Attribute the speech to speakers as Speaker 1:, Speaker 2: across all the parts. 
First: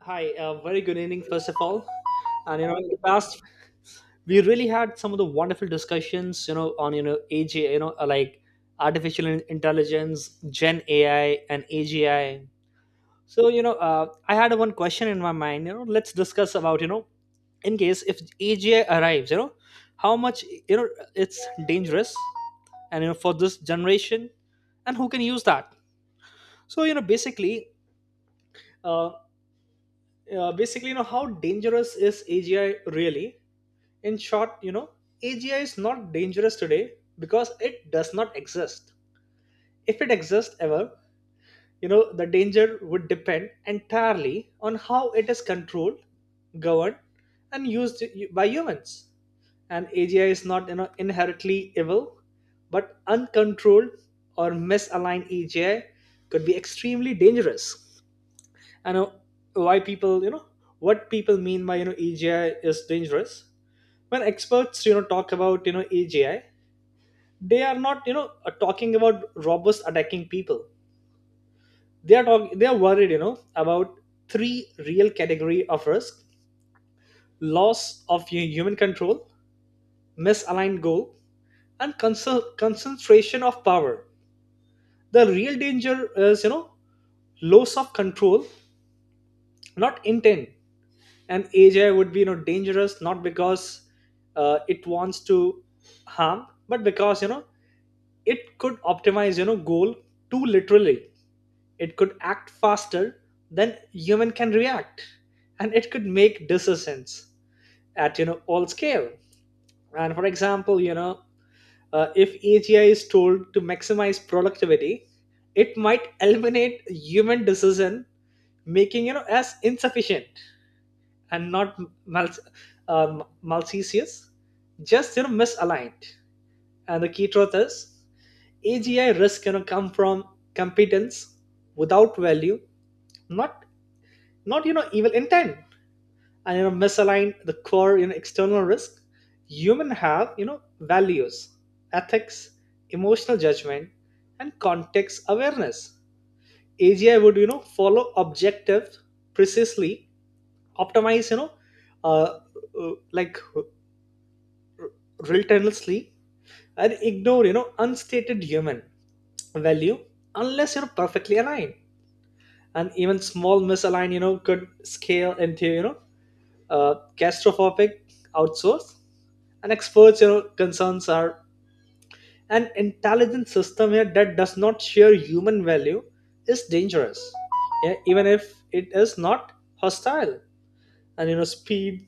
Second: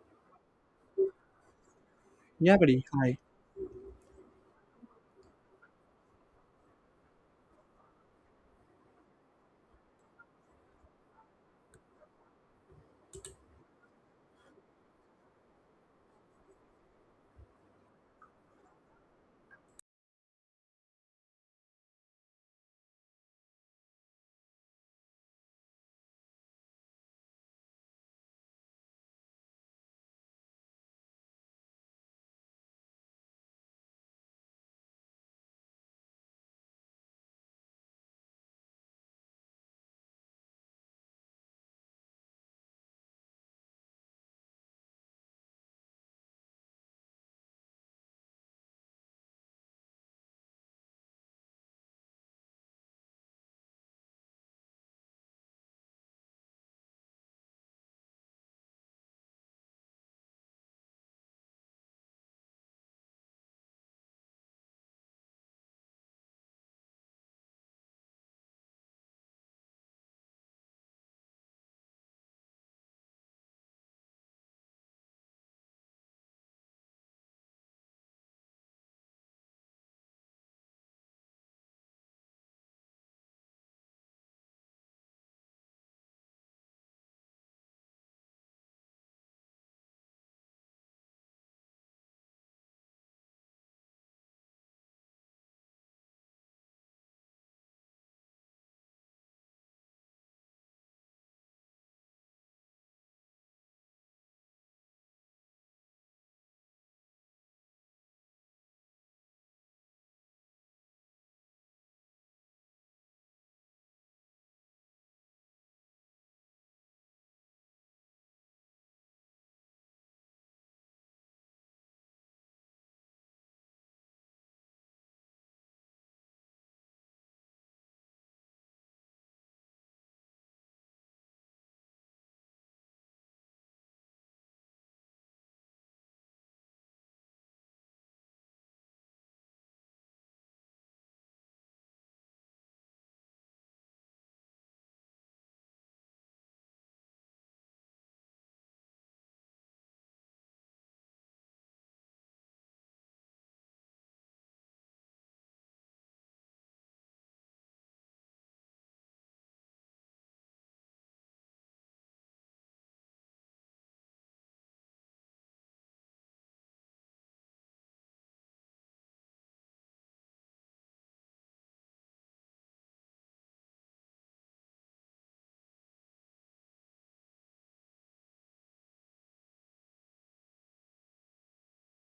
Speaker 1: Hi, very good evening, first of all.
Speaker 2: Yeah,
Speaker 1: And you know,
Speaker 2: buddy.
Speaker 1: in the
Speaker 2: Hi.
Speaker 1: past, we really had some of the wonderful discussions, on you know AG, you know, uh, like artificial intelligence, Gen AI, and AGI. So I had one question in my mind. Let's discuss about in case if AGI arrives, how much you know it's dangerous, and you know for this generation, and who can use that. So you know, basically. Uh, basically, you know, how dangerous is AGI really? In short, you know, AGI is not dangerous today because it does not exist. If it exists ever, the danger would depend entirely on how it is controlled, governed, and used by humans. And AGI is not, inherently evil, but uncontrolled or misaligned AGI could be extremely dangerous, and why people you know what people mean by AGI is dangerous. When experts talk about AGI, they are not talking about robots attacking people. They are worried about three real category of risk: loss of human control, misaligned goal, and concentration of power. The real danger is loss of control, not intent. And ai would be dangerous not because it wants to harm, but because it could optimize goal too literally. It could act faster than human can react, and it could make decisions at all scale. And for example, if agi is told to maximize productivity, it might eliminate human decision making as insufficient and not mal- malicious, just misaligned. And the key truth is AGI risk come from competence without value, not evil intent, and misalign the core external risk. Human have values, ethics, emotional judgment, and context awareness. AGI would follow objective precisely, optimize uh, like relentlessly, and ignore unstated human value unless you're perfectly aligned, and even small misalign could scale into catastrophic outsource. And experts concerns are an intelligent system here that does not share human value is dangerous, yeah, even if it is not hostile. And speed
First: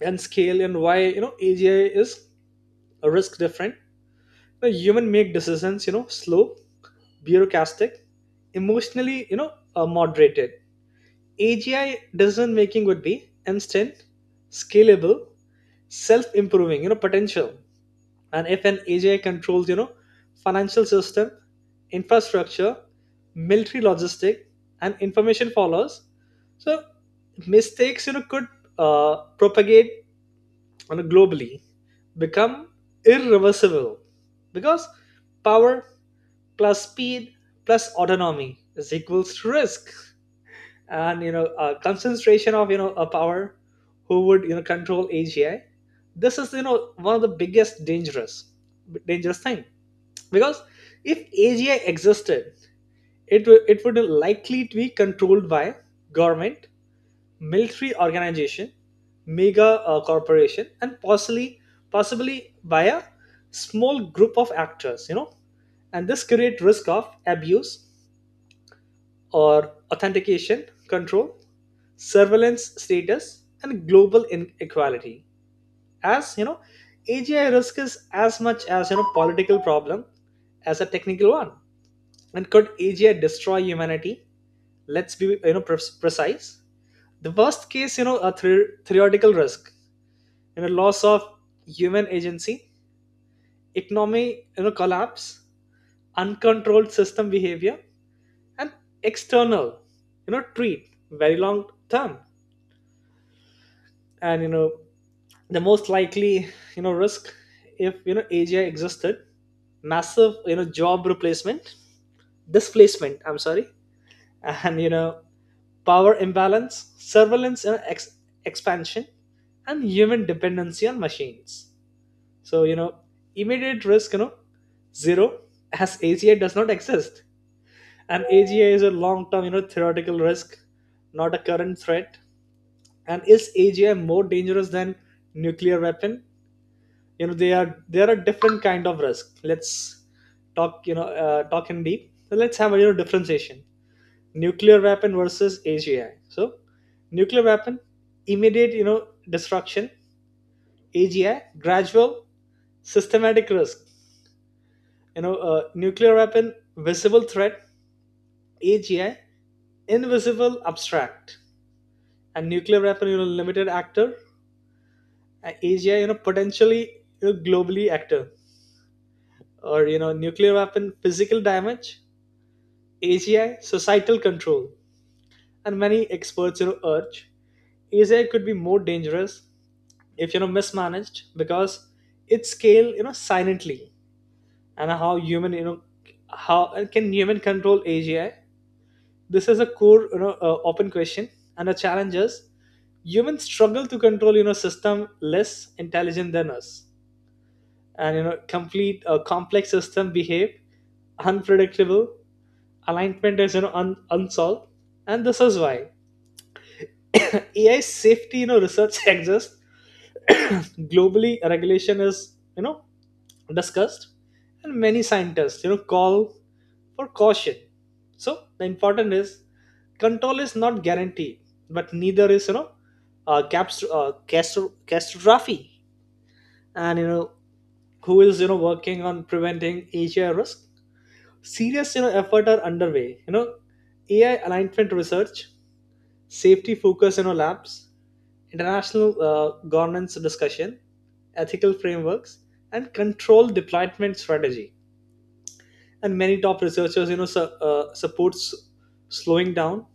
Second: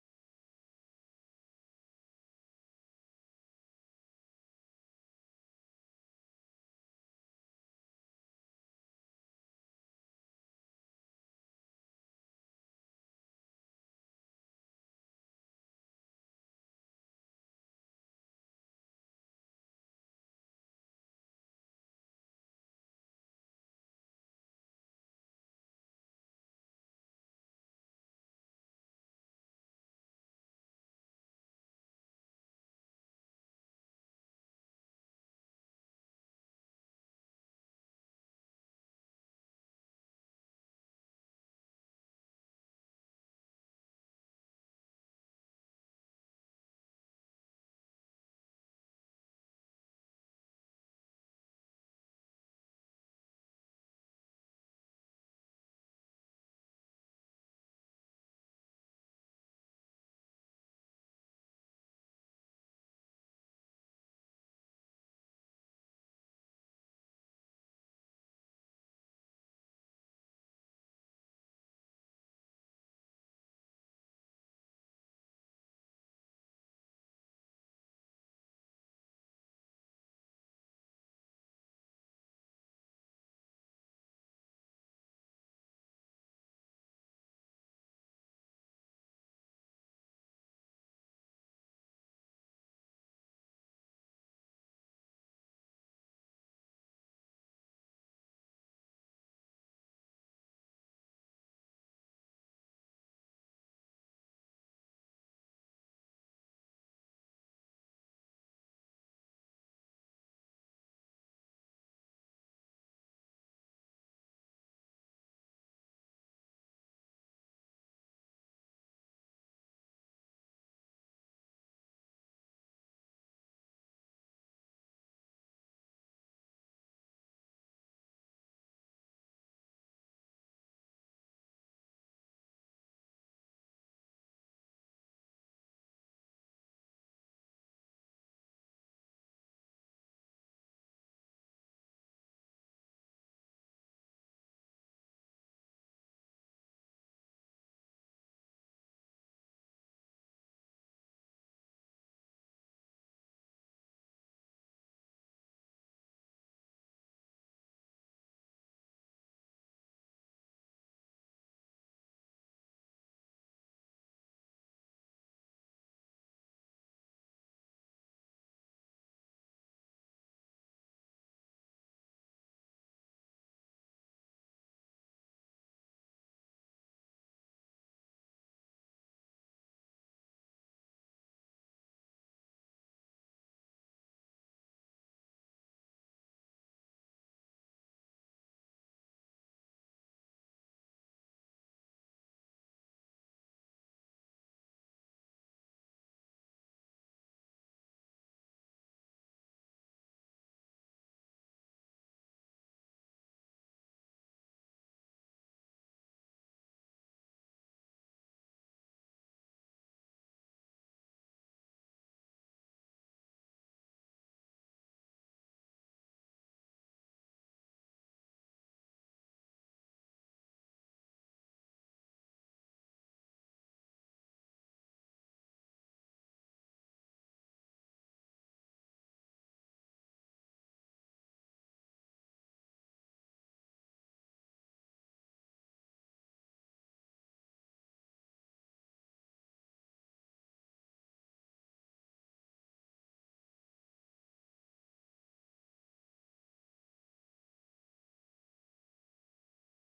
Speaker 1: and scale, and why AGI is a risk different. The human make decisions slow, bureaucratic, emotionally, moderated. AGI decision making would be instant, scalable, self-improving, potential. And if an AGI controls, financial system, infrastructure, military logistic, and information follows, so mistakes, could propagate on a globally, become irreversible, because power plus speed plus autonomy is equals to risk. And concentration of a power, who would control agi? This is one of the biggest dangerous thing, because if agi existed, it would likely to be controlled by government, military organization, mega corporation, and possibly by a small group of actors, and this create risk of abuse or authentication, control, surveillance status, and global inequality. As you know, AGI risk is as much as political problem as a technical one. And could AGI destroy humanity? Let's be precise. The worst case, theoretical risk, loss of human agency, economy, collapse, uncontrolled system behavior, and external, treat very long term. And the most likely risk if AGI existed: massive job replacement, displacement, I'm sorry, and power imbalance, surveillance, and expansion, and human dependency on machines. So immediate risk zero, as AGI does not exist. And AGI is a long term theoretical risk, not a current threat. And is AGI more dangerous than nuclear weapon? You know they are there are different kind of risk. Let's talk, talk in deep. So let's have a, differentiation: nuclear weapon versus agi. So nuclear weapon, immediate destruction; agi, gradual systematic risk. Nuclear weapon, visible threat; agi, invisible, abstract. And nuclear weapon, limited actor, and agi, potentially, globally actor. Or nuclear weapon, physical damage; AGI, societal control. And many experts urge AGI could be more dangerous if mismanaged, because it scale silently. And how human you know how and can human control AGI? This is a core open question. And the challenge is humans struggle to control system less intelligent than us, and you know complete complex system behave unpredictable. Alignment is unsolved, and this is why AI safety, research exists. Globally, regulation is, discussed, and many scientists, call for caution. So the important is control is not guaranteed, but neither is, catastrophe. And who is working on preventing Asia risk? Serious, effort are underway. AI alignment research, safety focus, labs, international governance discussion, ethical frameworks, and control deployment strategy. And many top researchers, supports slowing down,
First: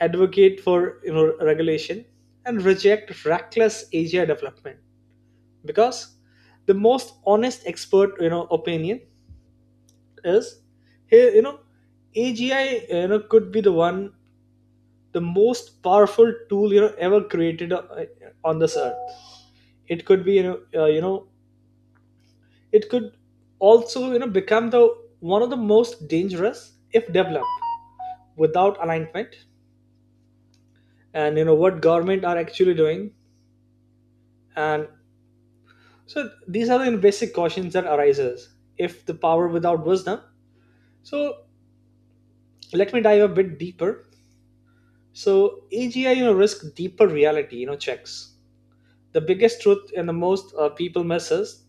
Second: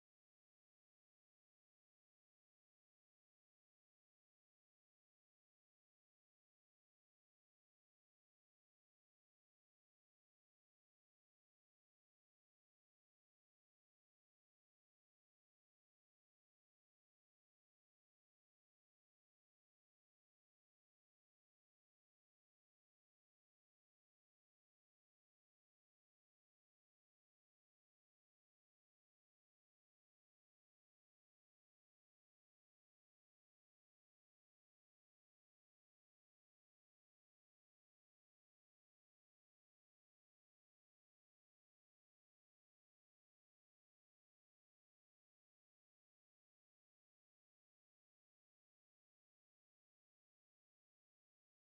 Speaker 1: advocate for regulation, and reject reckless AGI development. Because the most honest expert, opinion is here, AGI, could be the one, the most powerful tool ever created on this earth. It could be, you know it could also become the one of the most dangerous if developed without alignment. And what government are actually doing, and so these are the basic cautions that arises if the power without wisdom. So let me dive a bit deeper. So agi risk, deeper reality checks. The biggest truth and the most people misses,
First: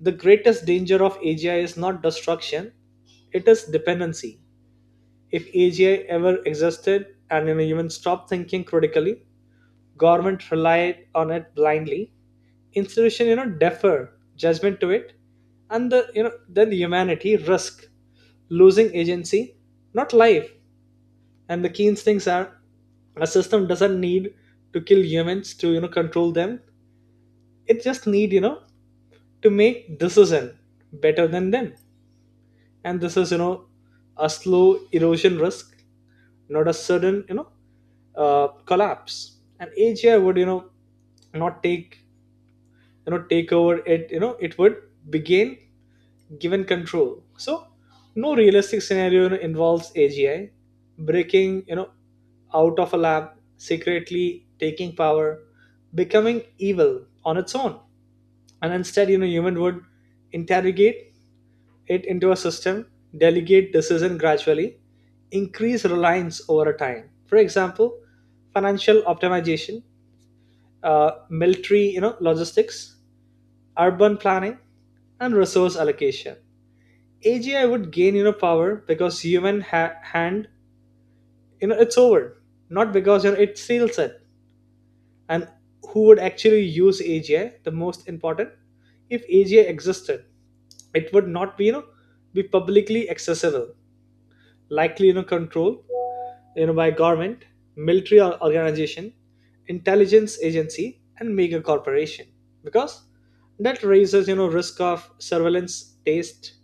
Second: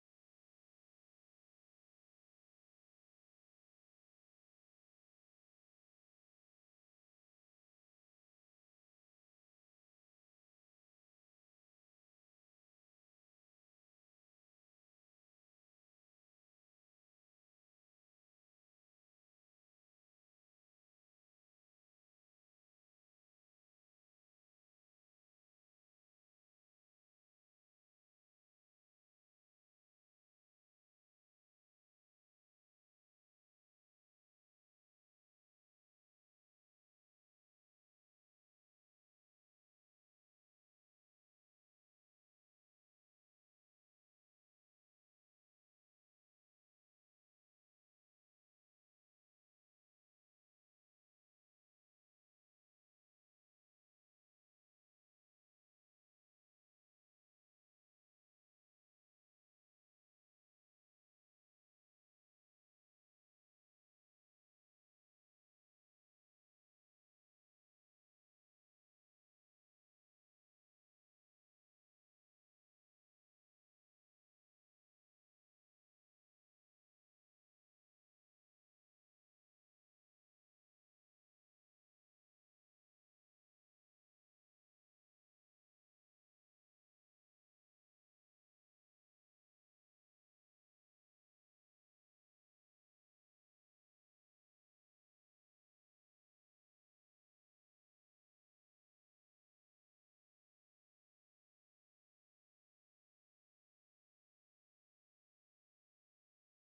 Speaker 1: the greatest danger of agi is not destruction, it is dependency. If AGI ever existed, and even stopped thinking critically, government relied on it blindly, institution, defer judgment to it, and the then humanity risk losing agency, not life. And the key instincts are a system doesn't need to kill humans to control them. It just need to make decision better than them. And this is a slow erosion risk, not a sudden collapse. And AGI would you know not take you know take over. It it would begin given control. So no realistic scenario, involves agi breaking out of a lab, secretly taking power, becoming evil on its own. And instead, human would interrogate it into a system, delegate decision gradually, increase reliance over time. For example, financial optimization, military, logistics, urban planning, and resource allocation. AGI would gain, power because human hand, it's over, not because it steals it. And who would actually use AGI? The most important, if AGI existed, it would not be publicly accessible, likely, controlled by government, military organization, intelligence agency, and mega corporation. Because that raises risk of surveillance, taste,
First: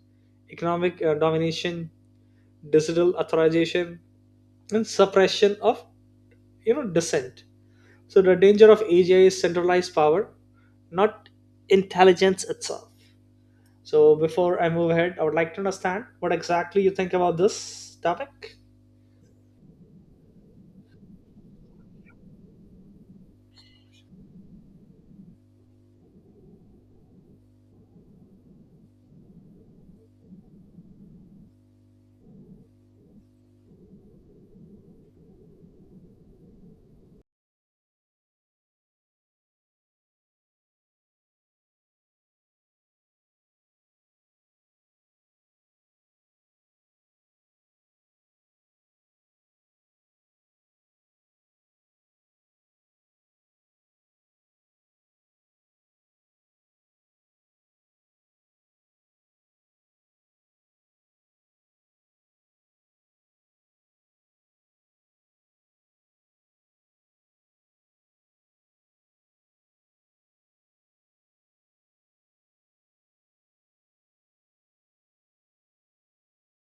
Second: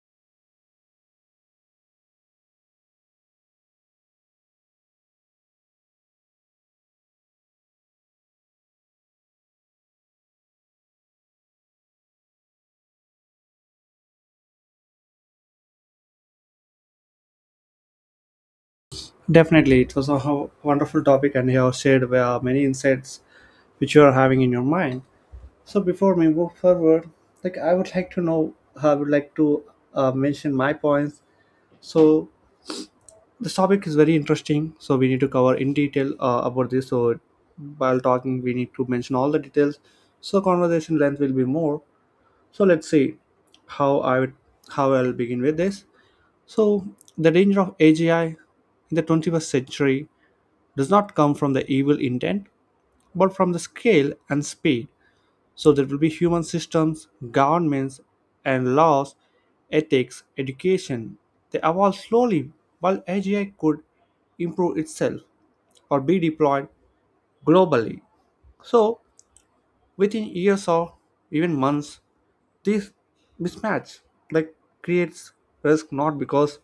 Speaker 1: economic domination, digital authorization, and suppression of dissent. So the danger of AGI is centralized power, not intelligence itself. So before I move ahead, I would like to understand what exactly you think about this topic.
Speaker 2: Definitely. It was a wonderful topic, and you have shared many insights which you are having in your mind. So, before we move forward, like I would like to know, I would like to mention my points. So, this topic is very interesting. So, we need to cover in detail about this. So, while talking, we need to mention all the details. So, conversation length will be more. So, let's see how I would, how I'll begin with this. So, the danger of AGI in the 21st century does not come from the evil intent, but from the scale and speed. So there will be human systems, governments, and laws, ethics, education. They evolve slowly while AGI could improve itself or be deployed globally. So within years or even months, this mismatch like creates risk not because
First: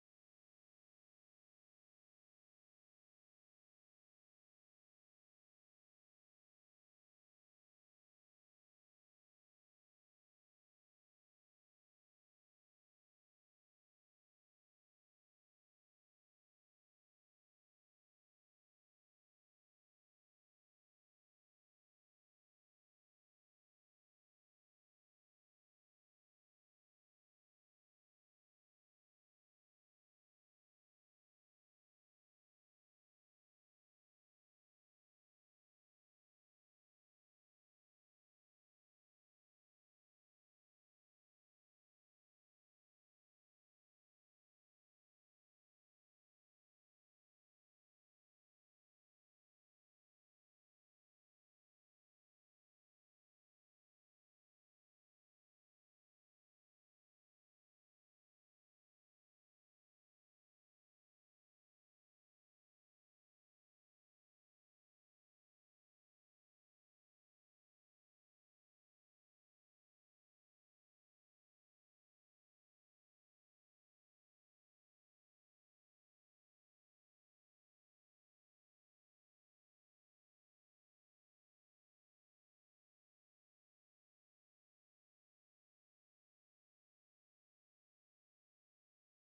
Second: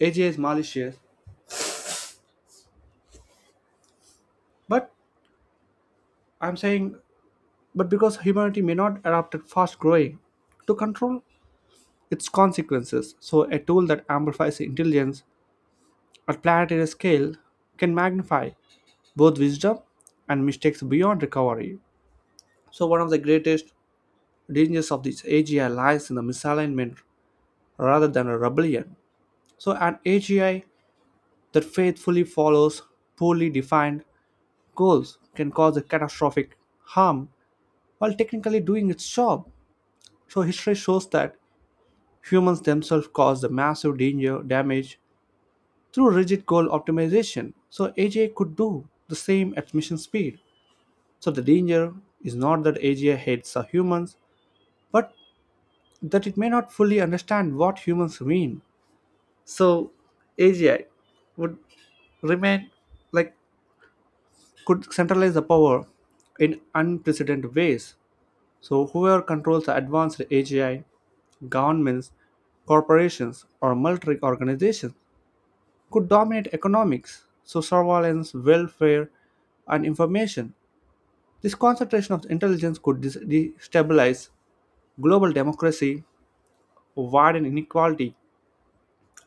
Speaker 2: AGI is malicious, but I'm saying but because humanity may not adapt fast growing to control its consequences. So, a tool that amplifies intelligence at planetary scale can magnify both wisdom and mistakes beyond recovery. So, one of the greatest dangers of this AGI lies in the misalignment rather than a rebellion. So, an AGI that faithfully follows poorly defined goals can cause a catastrophic harm while technically doing its job. So, history shows that humans themselves cause the massive danger damage through rigid goal optimization. So AGI could do the same at mission speed. So the danger is not that AGI hates humans, but that it may not fully understand what humans mean. So AGI would remain like could centralize the power in unprecedented ways. So whoever controls the advanced AGI, governments, corporations, or military organizations could dominate economics, so surveillance, welfare, and information. This concentration of intelligence could destabilize global democracy, widen inequality,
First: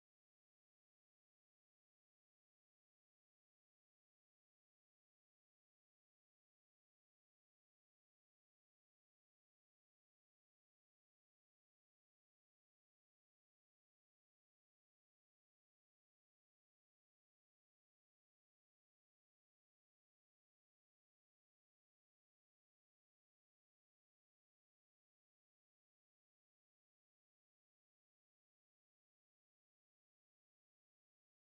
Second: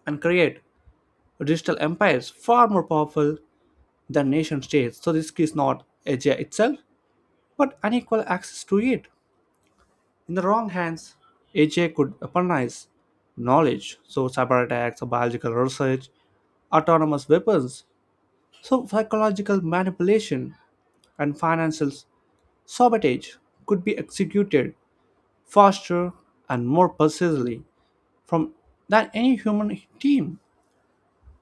Speaker 2: and create digital empires far more powerful than nation states. So, this is not AGI itself, but unequal access to it. In the wrong hands, AGI could weaponize knowledge, so cyber attacks, biological research, autonomous weapons, so psychological manipulation and financial sabotage could be executed faster and more precisely from than any human team.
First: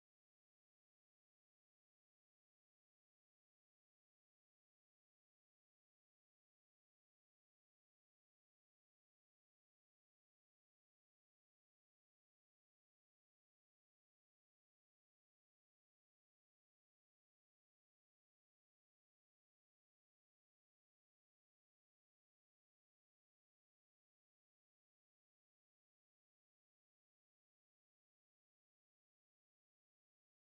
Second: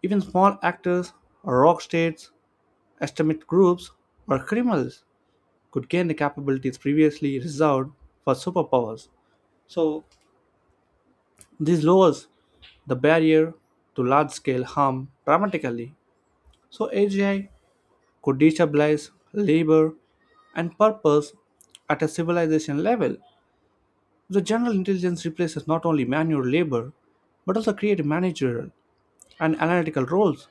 Speaker 2: Even small actors, or rogue states, estimate groups, or criminals could gain the capabilities previously reserved for superpowers. So this lowers the barrier to large-scale harm dramatically. So AGI could destabilize labor and purpose at a civilization level. The general intelligence replaces not only manual labor, but also creative managerial and analytical roles.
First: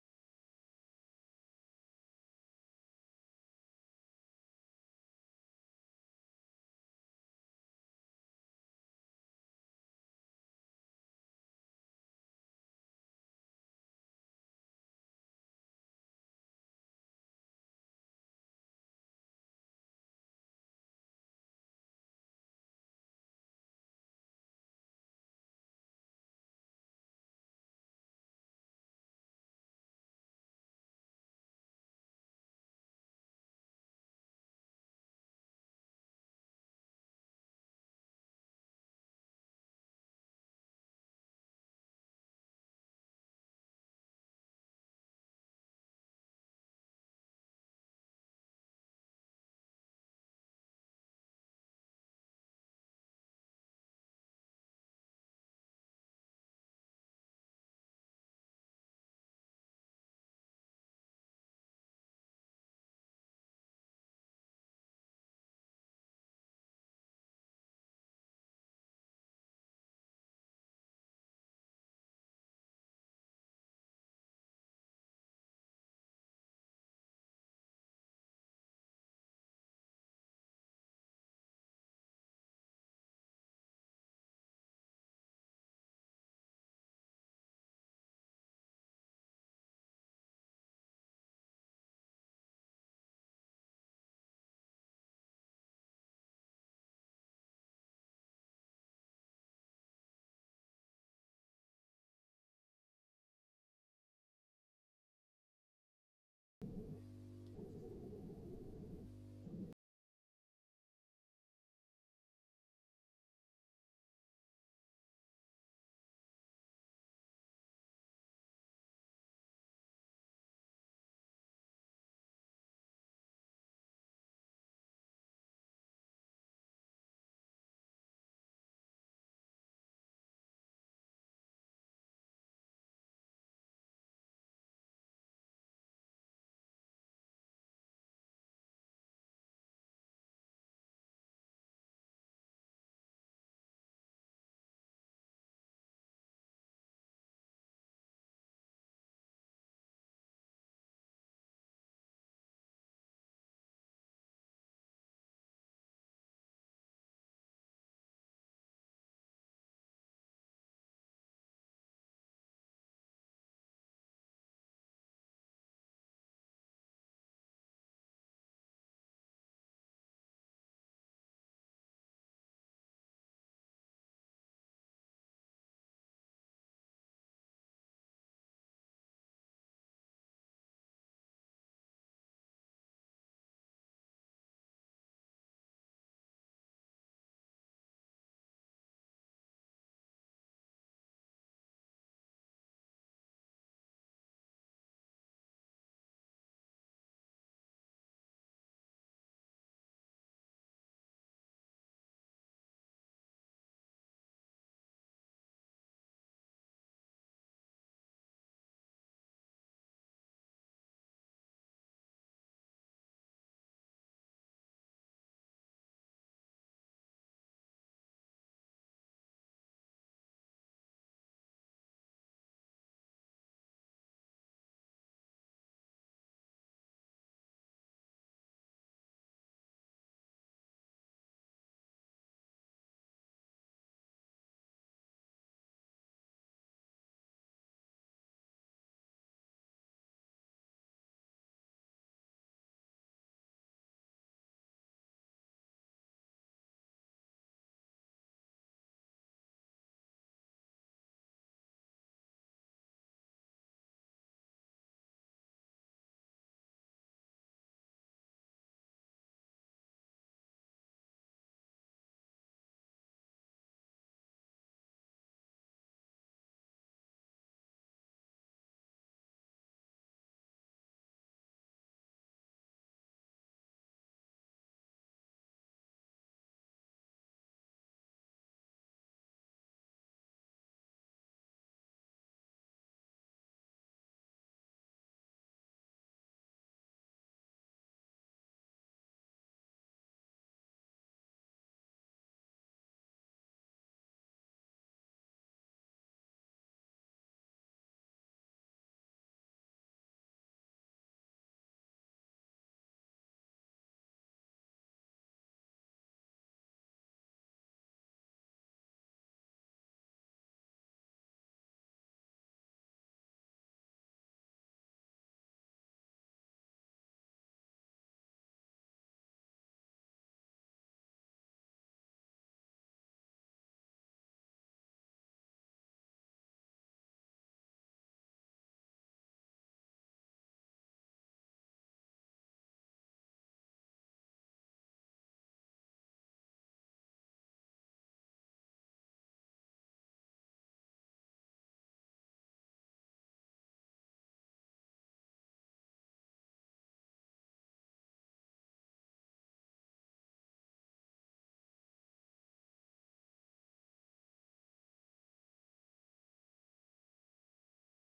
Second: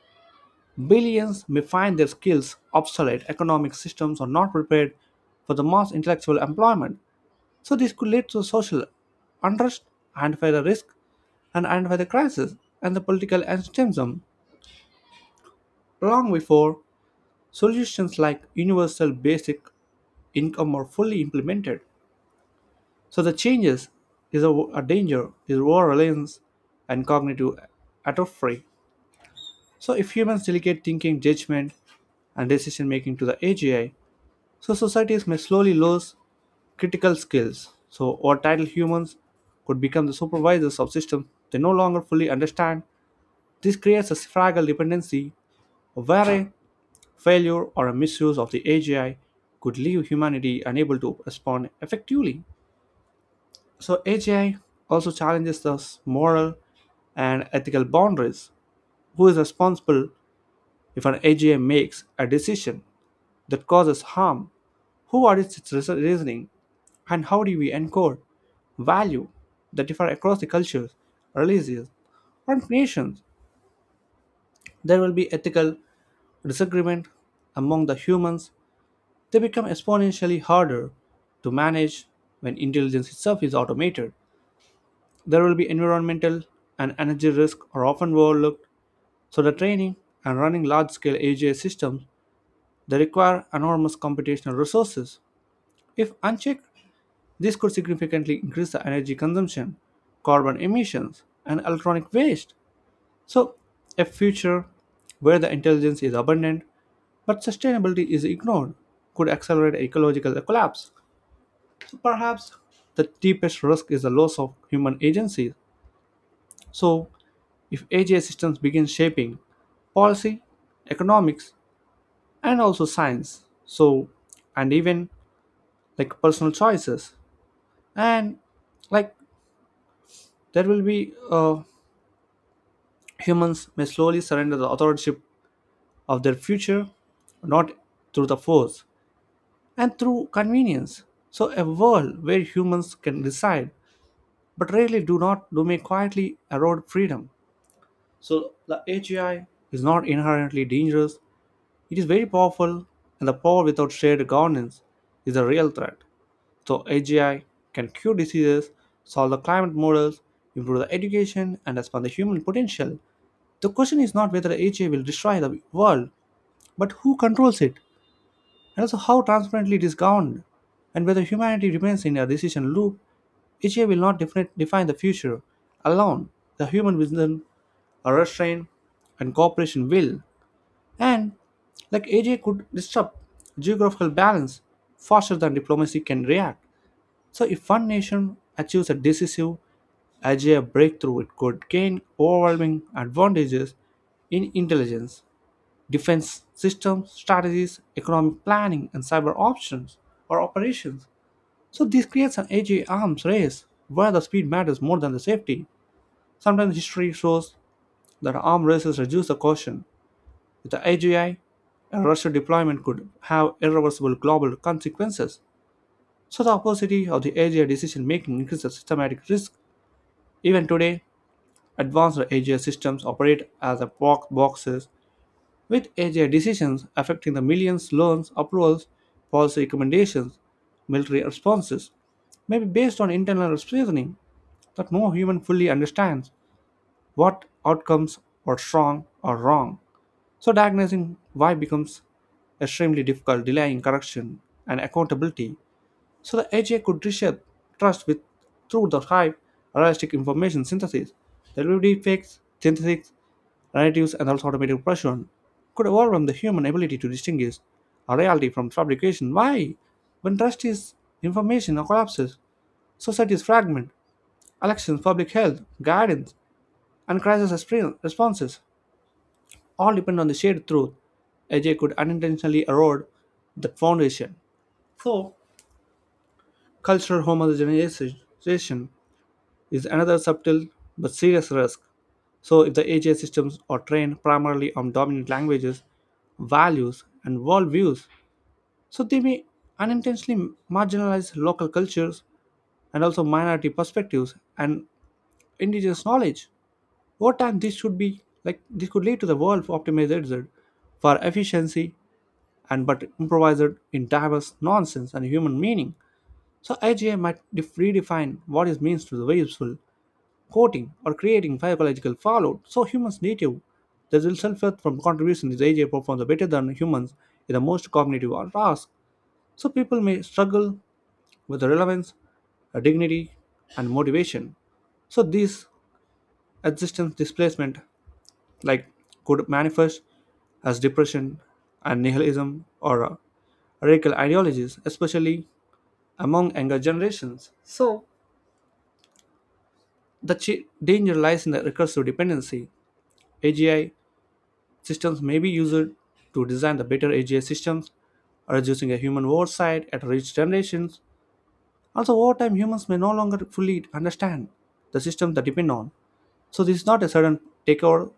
Speaker 2: Billions may find their skills obsolete, economic systems are not prepared for the mass intellectual employment. So, this could lead to social unrest, identify the risk, and identify the crisis and the political extremism long before solutions like universal basic income are fully implemented. So the changes is a danger is over-reliance and cognitive atrophy. So if humans delegate thinking, judgment, and decision making to the AGI, so societies may slowly lose critical skills. So or title humans could become the supervisors of systems they no longer fully understand. This creates a fragile dependency where a failure or a misuse of the AGI could leave humanity unable to respond effectively. So AGI also challenges those moral and ethical boundaries. Who is responsible if an AGI makes a decision that causes harm? Who audits its reasoning? And how do we encode value that differ across the cultures, religions, and nations? There will be ethical disagreement among the humans. They become exponentially harder to manage when intelligence itself is automated. There will be environmental and energy risks are often overlooked, so the training and running large-scale AGI systems they require enormous computational resources. If unchecked, this could significantly increase the energy consumption, carbon emissions, and electronic waste. So, a future where the intelligence is abundant but sustainability is ignored could accelerate ecological collapse. So perhaps the deepest risk is the loss of human agency. So if AGI systems begin shaping policy, economics, and also science. So, and even like personal choices, and like there will be humans may slowly surrender the authorship of their future, not through the force and through convenience. So, a world where humans can decide but rarely do not do may quietly erode freedom. So, the AGI is not inherently dangerous. It is very powerful, and the power without shared governance is a real threat. So, AGI can cure diseases, solve the climate models, improve the education, and expand the human potential. The question is not whether AGI will destroy the world, but who controls it, and also how transparently it is governed, and whether humanity remains in a decision loop. AGI will not define the future alone. The human wisdom, a restraint, and cooperation will. And like AJ could disrupt geographical balance faster than diplomacy can react. So if one nation achieves a decisive AJ breakthrough, it could gain overwhelming advantages in intelligence, defense systems, strategies, economic planning, and cyber options or operations. So this creates an AJ arms race where the speed matters more than the safety. Sometimes history shows that arm races reduce the caution with the AGI, a Russian deployment could have irreversible global consequences. So, the opacity of the AGI decision making increases systematic risk. Even today, advanced AGI systems operate as black boxes, with AGI decisions affecting the millions loans, approvals, policy recommendations, military responses, may be based on internal reasoning that no human fully understands what outcomes were strong or wrong. So diagnosing why becomes extremely difficult, delaying correction and accountability. So the AGI could reshape trust with through the hype, realistic information synthesis, delivery fakes, synthesis, narratives, and also automated pressure could overwhelm the human ability to distinguish a reality from fabrication. Why? When trust is information collapses, societies fragment, elections, public health, guidance, and crisis responses all depend on the shared truth. Ajay could unintentionally erode that foundation. So, cultural homogenization is another subtle but serious risk. So, if the AGI systems are trained primarily on dominant languages, values, and worldviews, so they may unintentionally marginalize local cultures and also minority perspectives and indigenous knowledge. Over time, this should be like this could lead to the world optimized for efficiency and but improvised in diverse nonsense and human meaning. So AGI might redefine what it means to the useful, quoting or creating psychological fallout. So humans native, the real self-worth from contribution is AGI performs better than humans in the most cognitive task. So people may struggle with the relevance, dignity, and motivation. So these existence displacement like could manifest as depression and nihilism or radical ideologies, especially among younger generations. The danger lies in the recursive dependency. AGI systems may be used to design the better AGI systems, reducing a human oversight at rich generations. Also, over time, humans may no longer fully understand the systems that depend on. So, this is not a sudden takeover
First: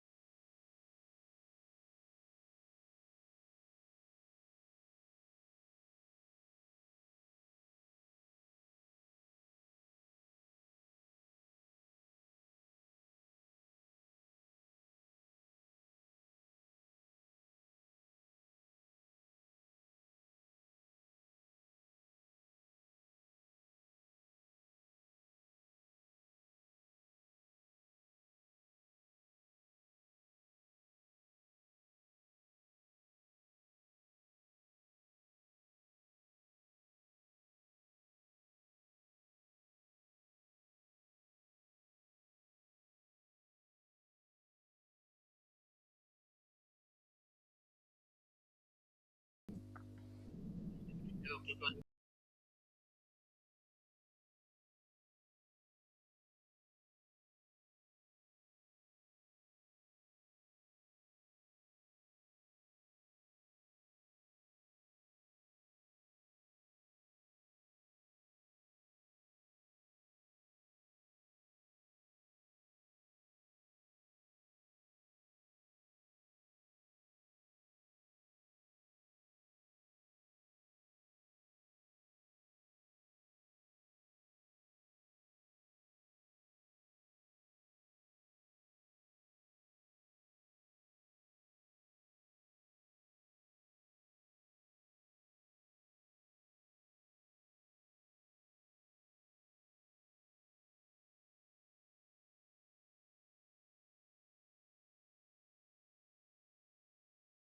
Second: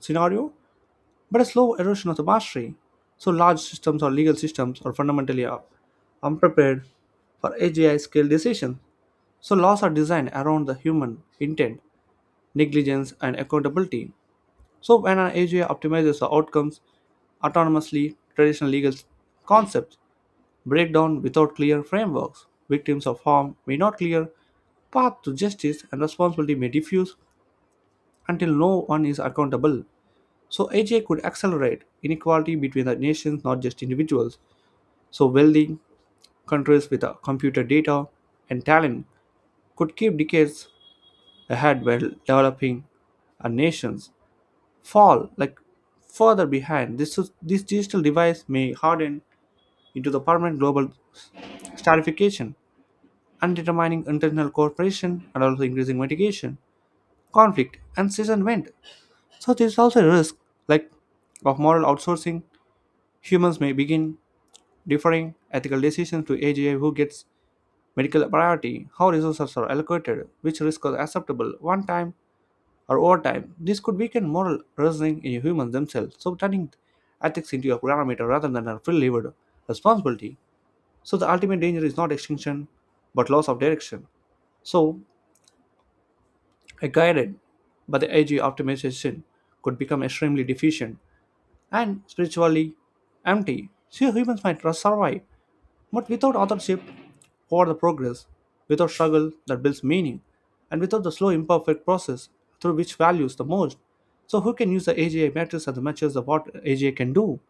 Speaker 2: scenario, but a slow erosion of the mastery. So large systems or legal systems are fundamentally unprepared for AGI scale decisions. So laws are designed around the human intent, negligence, and accountability. So when an AGI optimizes the outcomes autonomously, traditional legal concepts break down without clear frameworks. Victims of harm may not clear path to justice and responsibility may diffuse until no one is accountable. So AGI could accelerate inequality between the nations, not just individuals. So wealthy countries with computer data and talent could keep decades ahead while developing nations fall like further behind. This digital device may harden into the permanent global stratification, undermining internal cooperation and also increasing mitigation, conflict, and season went. So there is also a risk like of moral outsourcing. Humans may begin differing ethical decisions to AGI who gets medical priority, how resources are allocated, which risks are acceptable one time or over time. This could weaken moral reasoning in humans themselves, so turning ethics into a parameter rather than a free levered responsibility. So the ultimate danger is not extinction but loss of direction. So a guided but the AG optimization could become extremely deficient and spiritually empty. So humans might survive but without authorship or the progress, without struggle that builds meaning, and without the slow, imperfect process through which values the most. So, who can use the AGI matrix as the matches of what AGI can do?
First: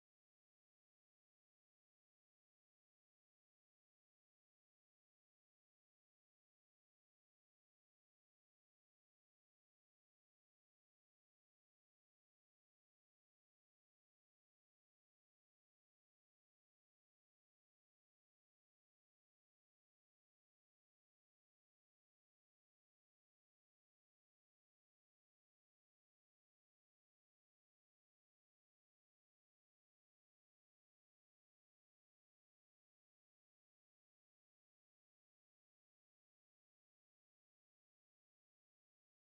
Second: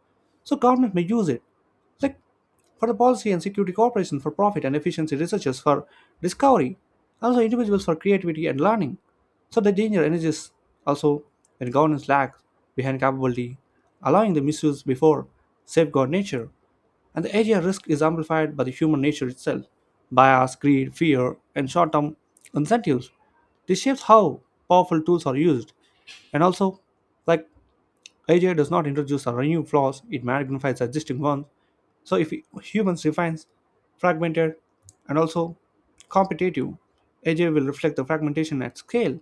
Speaker 2: So, government may use it, like for the policy and security cooperation, for profit and efficiency researchers for discovery, also individuals for creativity and learning. So, the danger energies also when governance lags behind capability, allowing the misuse before safeguard nature. And the area risk is amplified by the human nature itself bias, greed, fear, and short term incentives. This shapes how powerful tools are used. And also, like AGI does not introduce or new flaws, it magnifies existing ones. So if humans refines fragmented and also competitive, AGI will reflect the fragmentation at scale.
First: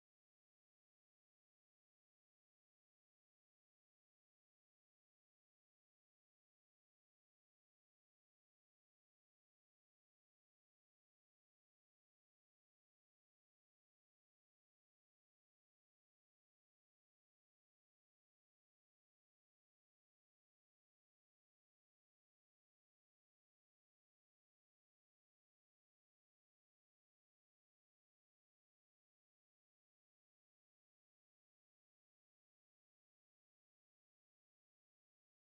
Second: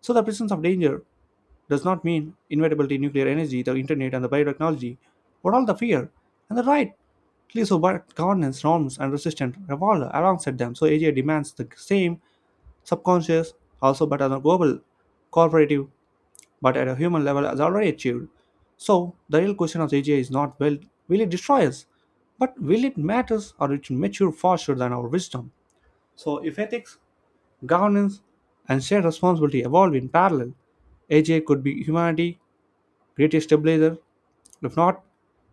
Speaker 2: So the presence of danger does not mean inevitability. Nuclear energy, the internet, and the biotechnology, but all the fear and the right Please but governance norms and resistance revolve alongside them. So AGI demands the same subconscious also but on a global cooperative but at a human level as already achieved. So the real question of AGI is not well will it destroy us, but will it matters or it mature faster than our wisdom. So if ethics, governance and shared responsibility evolve in parallel, AGI could be humanity great stabilizer. If not,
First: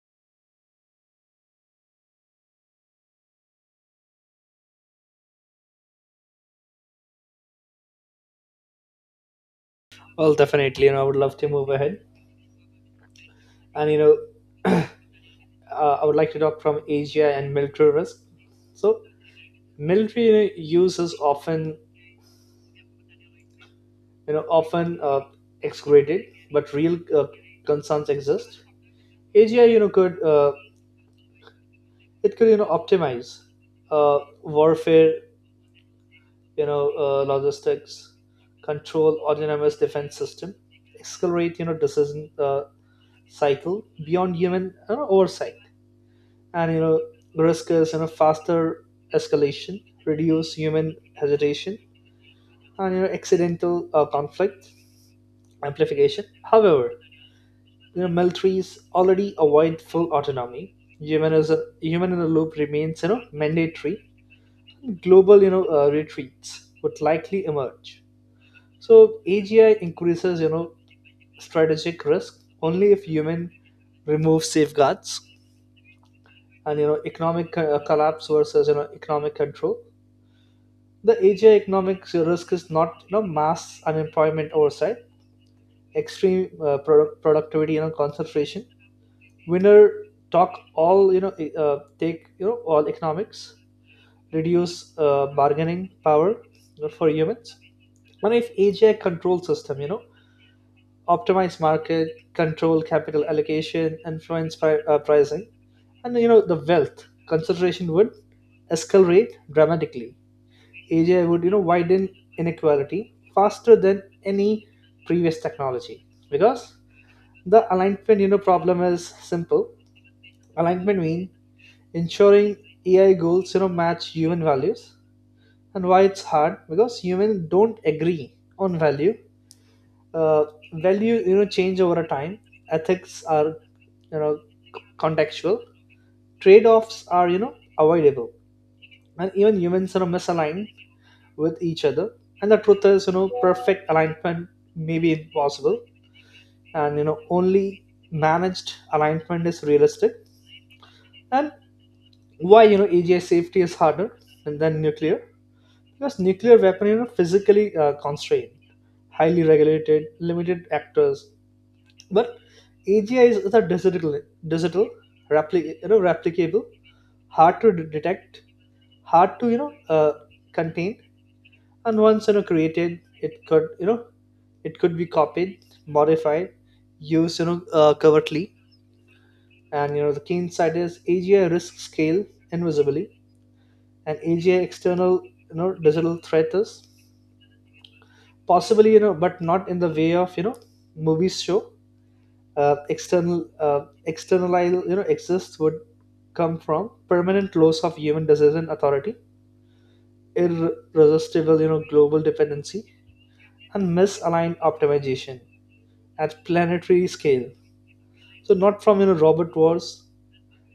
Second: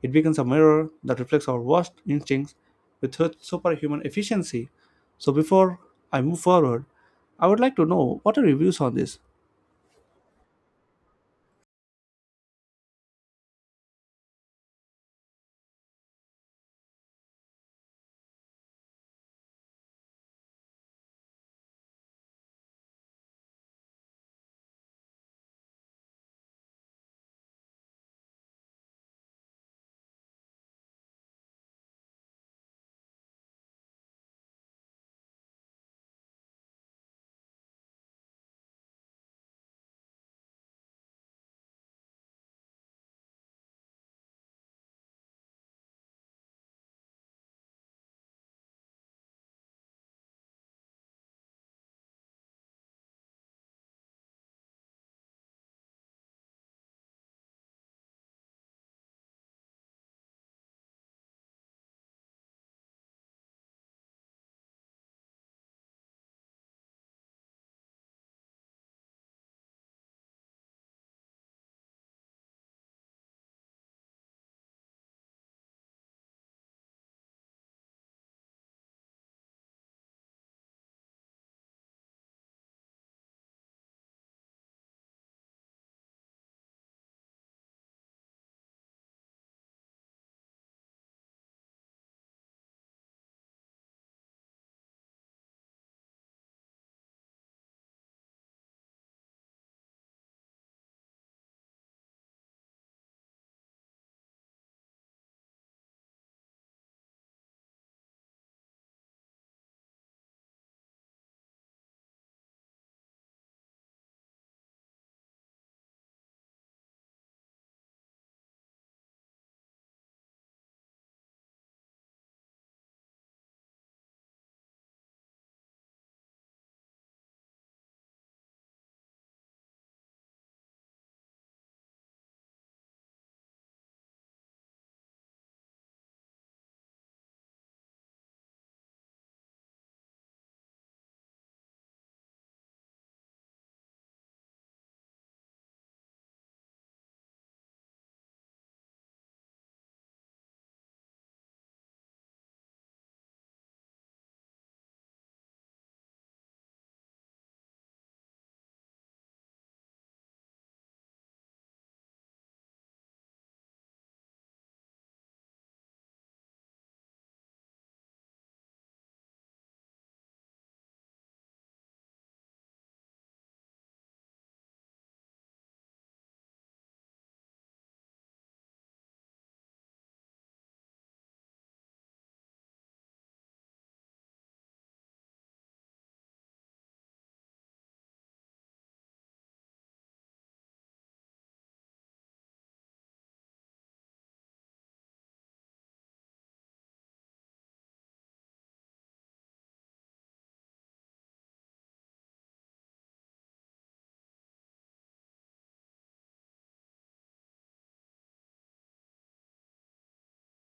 Speaker 2: it becomes a mirror that reflects our worst instincts with superhuman efficiency. So before I move forward, I would like to know what are your views on this?
Speaker 1: Well, definitely, and I would love to move ahead. And I would like to talk from asia and military risk. So military, use is often you know often uh, excluded, but real concerns exist. Asia could optimize uh, warfare, logistics, control autonomous defense system, accelerate decision cycle beyond human oversight. And risk is faster escalation, reduce human hesitation, and accidental conflict amplification. However, militaries already avoid full autonomy. Human in the loop remains mandatory. Global retreats would likely emerge. So agi increases strategic risk only if human remove safeguards. And economic collapse versus economic control. The Asia economic risk is not mass unemployment oversight, extreme productivity concentration. Winner talk all take all economics, reduce bargaining power, for humans. And if Asia control system optimize market, control capital allocation, influence pricing, and the wealth concentration would escalate dramatically. AGI would widen inequality faster than any previous technology, because the alignment problem is simple. Alignment means ensuring AI goals match human values. And why it's hard? Because humans don't agree on value. Uh, value change over a time. Ethics are you know contextual. Trade-offs are avoidable, and even humans are misaligned with each other. And the truth is, perfect alignment may be impossible, and only managed alignment is realistic. And why AGI safety is harder than nuclear? Because nuclear weapon, physically constrained, highly regulated, limited actors. But AGI is a digital, replicable, hard to detect, hard to contain. And once created, it could you know it could be copied, modified, used, covertly. And the key insight is agi risk scale invisibly. And agi external digital threat is possibly, but not in the way of movies show. External exists would come from permanent loss of human decision authority, irresistible global dependency, and misaligned optimization at planetary scale. So not from Robert Wars,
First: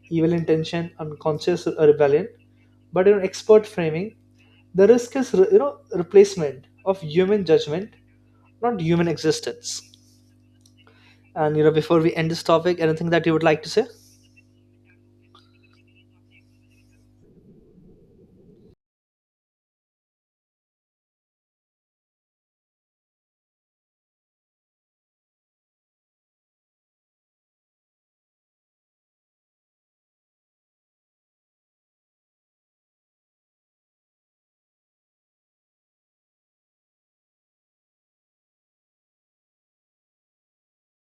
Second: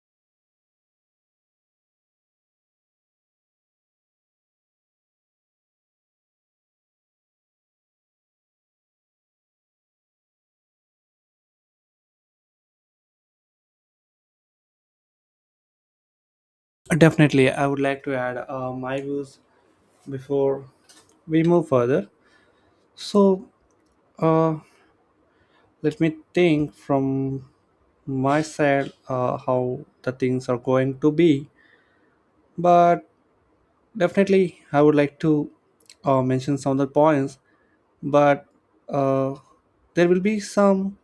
Speaker 1: evil intention, unconscious rebellion, but in expert framing, the risk is replacement of human judgment, not human existence. And before we end this topic, anything that you would like to say?
Speaker 2: Definitely, I would like to add my views before we move further. So let me think from my side how the things are going to be. But definitely, I would like to mention some of the points but uh, there will be some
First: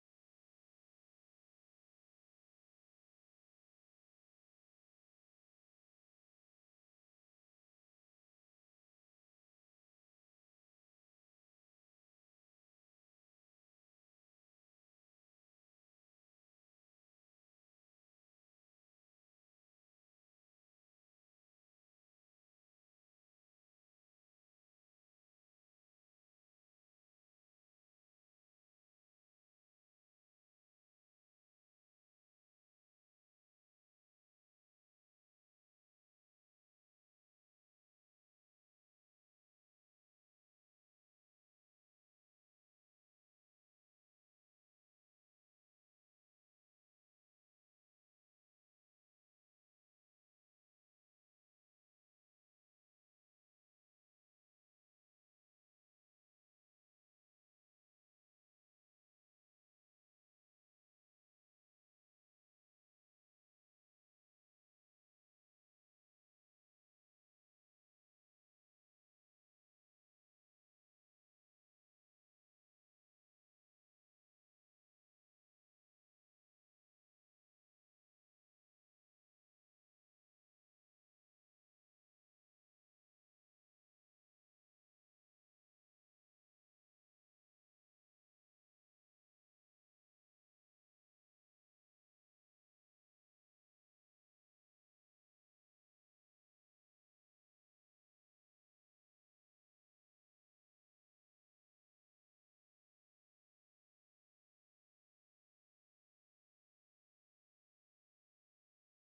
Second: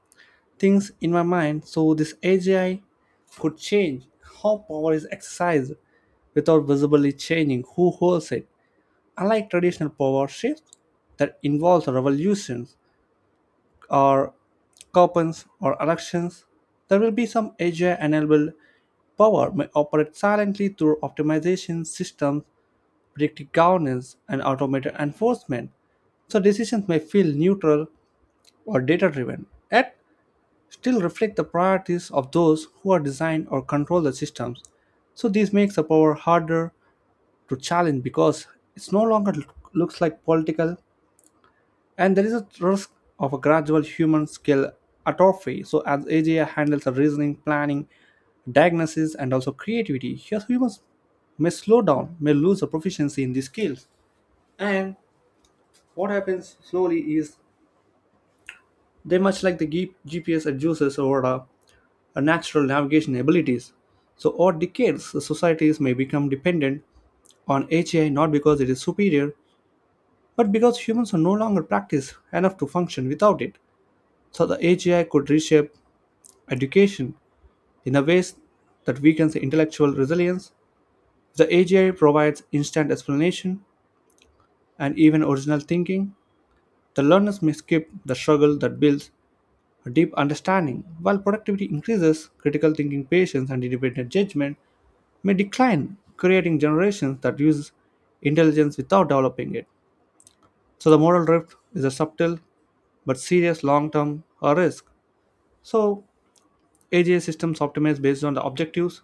Speaker 2: things in my mind. So this AGI could change how power is exercised without visibly changing who holds it. Unlike traditional power shifts that involves revolutions or coupons or elections, there will be some AGI-enabled power may operate silently through optimization systems, predictive governance, and automated enforcement, so decisions may feel neutral or data driven, yet still reflect the priorities of those who are design or control the systems. So this makes the power harder to challenge because it's no longer looks like political, and there is a risk of a gradual human skill atrophy. So as AGI handles the reasoning, planning, diagnosis and also creativity, here humans may slow down, may lose the proficiency in these skills. And what happens slowly is they much like the GPS adduces over a natural navigation abilities. So, over decades, the societies may become dependent on AGI, not because it is superior, but because humans are no longer practiced enough to function without it. So, the AGI could reshape education in a ways that weakens the intellectual resilience. The AGI provides instant explanation and even original thinking. The learners may skip the struggle that builds a deep understanding, while productivity increases critical thinking, patience, and independent judgment. May decline, creating generations that use intelligence without developing it. So the moral drift is a subtle but serious long-term risk. So AGI systems optimize based on the objectives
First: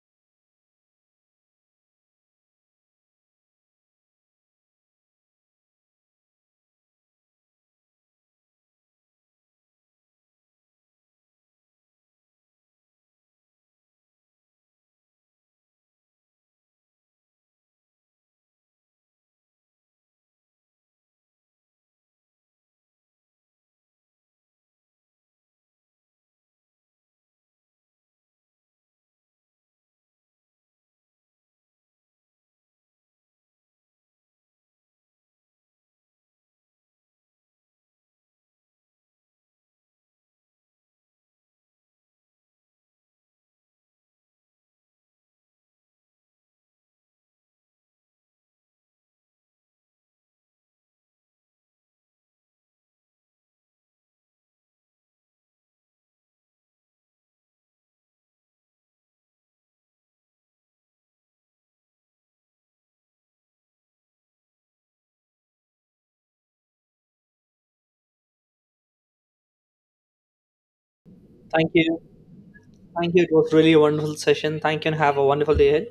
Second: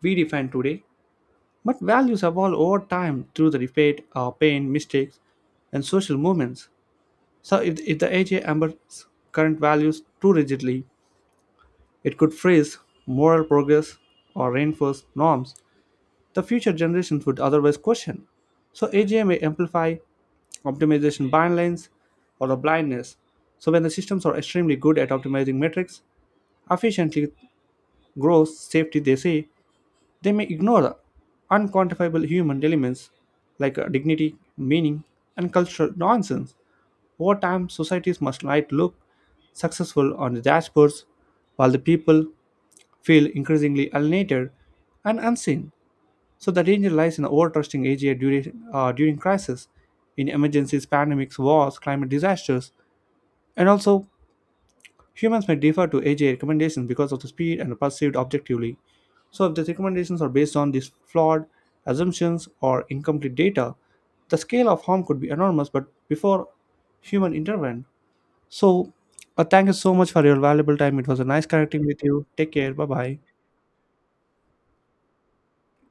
Speaker 2: we define today, but values evolve over time through the repeat, pain, mistakes, and social movements. So if the AGI ambers current values too rigidly, it could freeze moral progress or reinforce norms the future generations would otherwise question. So AGI may amplify optimization bylines or a blindness. So when the systems are extremely good at optimizing metrics, efficiently growth, safety, they say, they may ignore the unquantifiable human elements like dignity, meaning, and cultural nonsense. Over time, societies must might look successful on the dashboards, while the people feel increasingly alienated and unseen. So the danger lies in over-trusting AGI during crisis, in emergencies, pandemics, wars, climate disasters, and also humans may defer to AGI recommendations because of the speed and perceived objectively. So if these recommendations are based on these flawed assumptions or incomplete data, the scale of harm could be enormous, but before human intervention. So thank you so much for your valuable time. It was a nice
Speaker 1: Thank
Speaker 2: connecting
Speaker 1: you.
Speaker 2: with you. Take care. Bye
Speaker 1: Thank
Speaker 2: bye.
Speaker 1: you. It was really a wonderful session. Thank you and have a wonderful day ahead.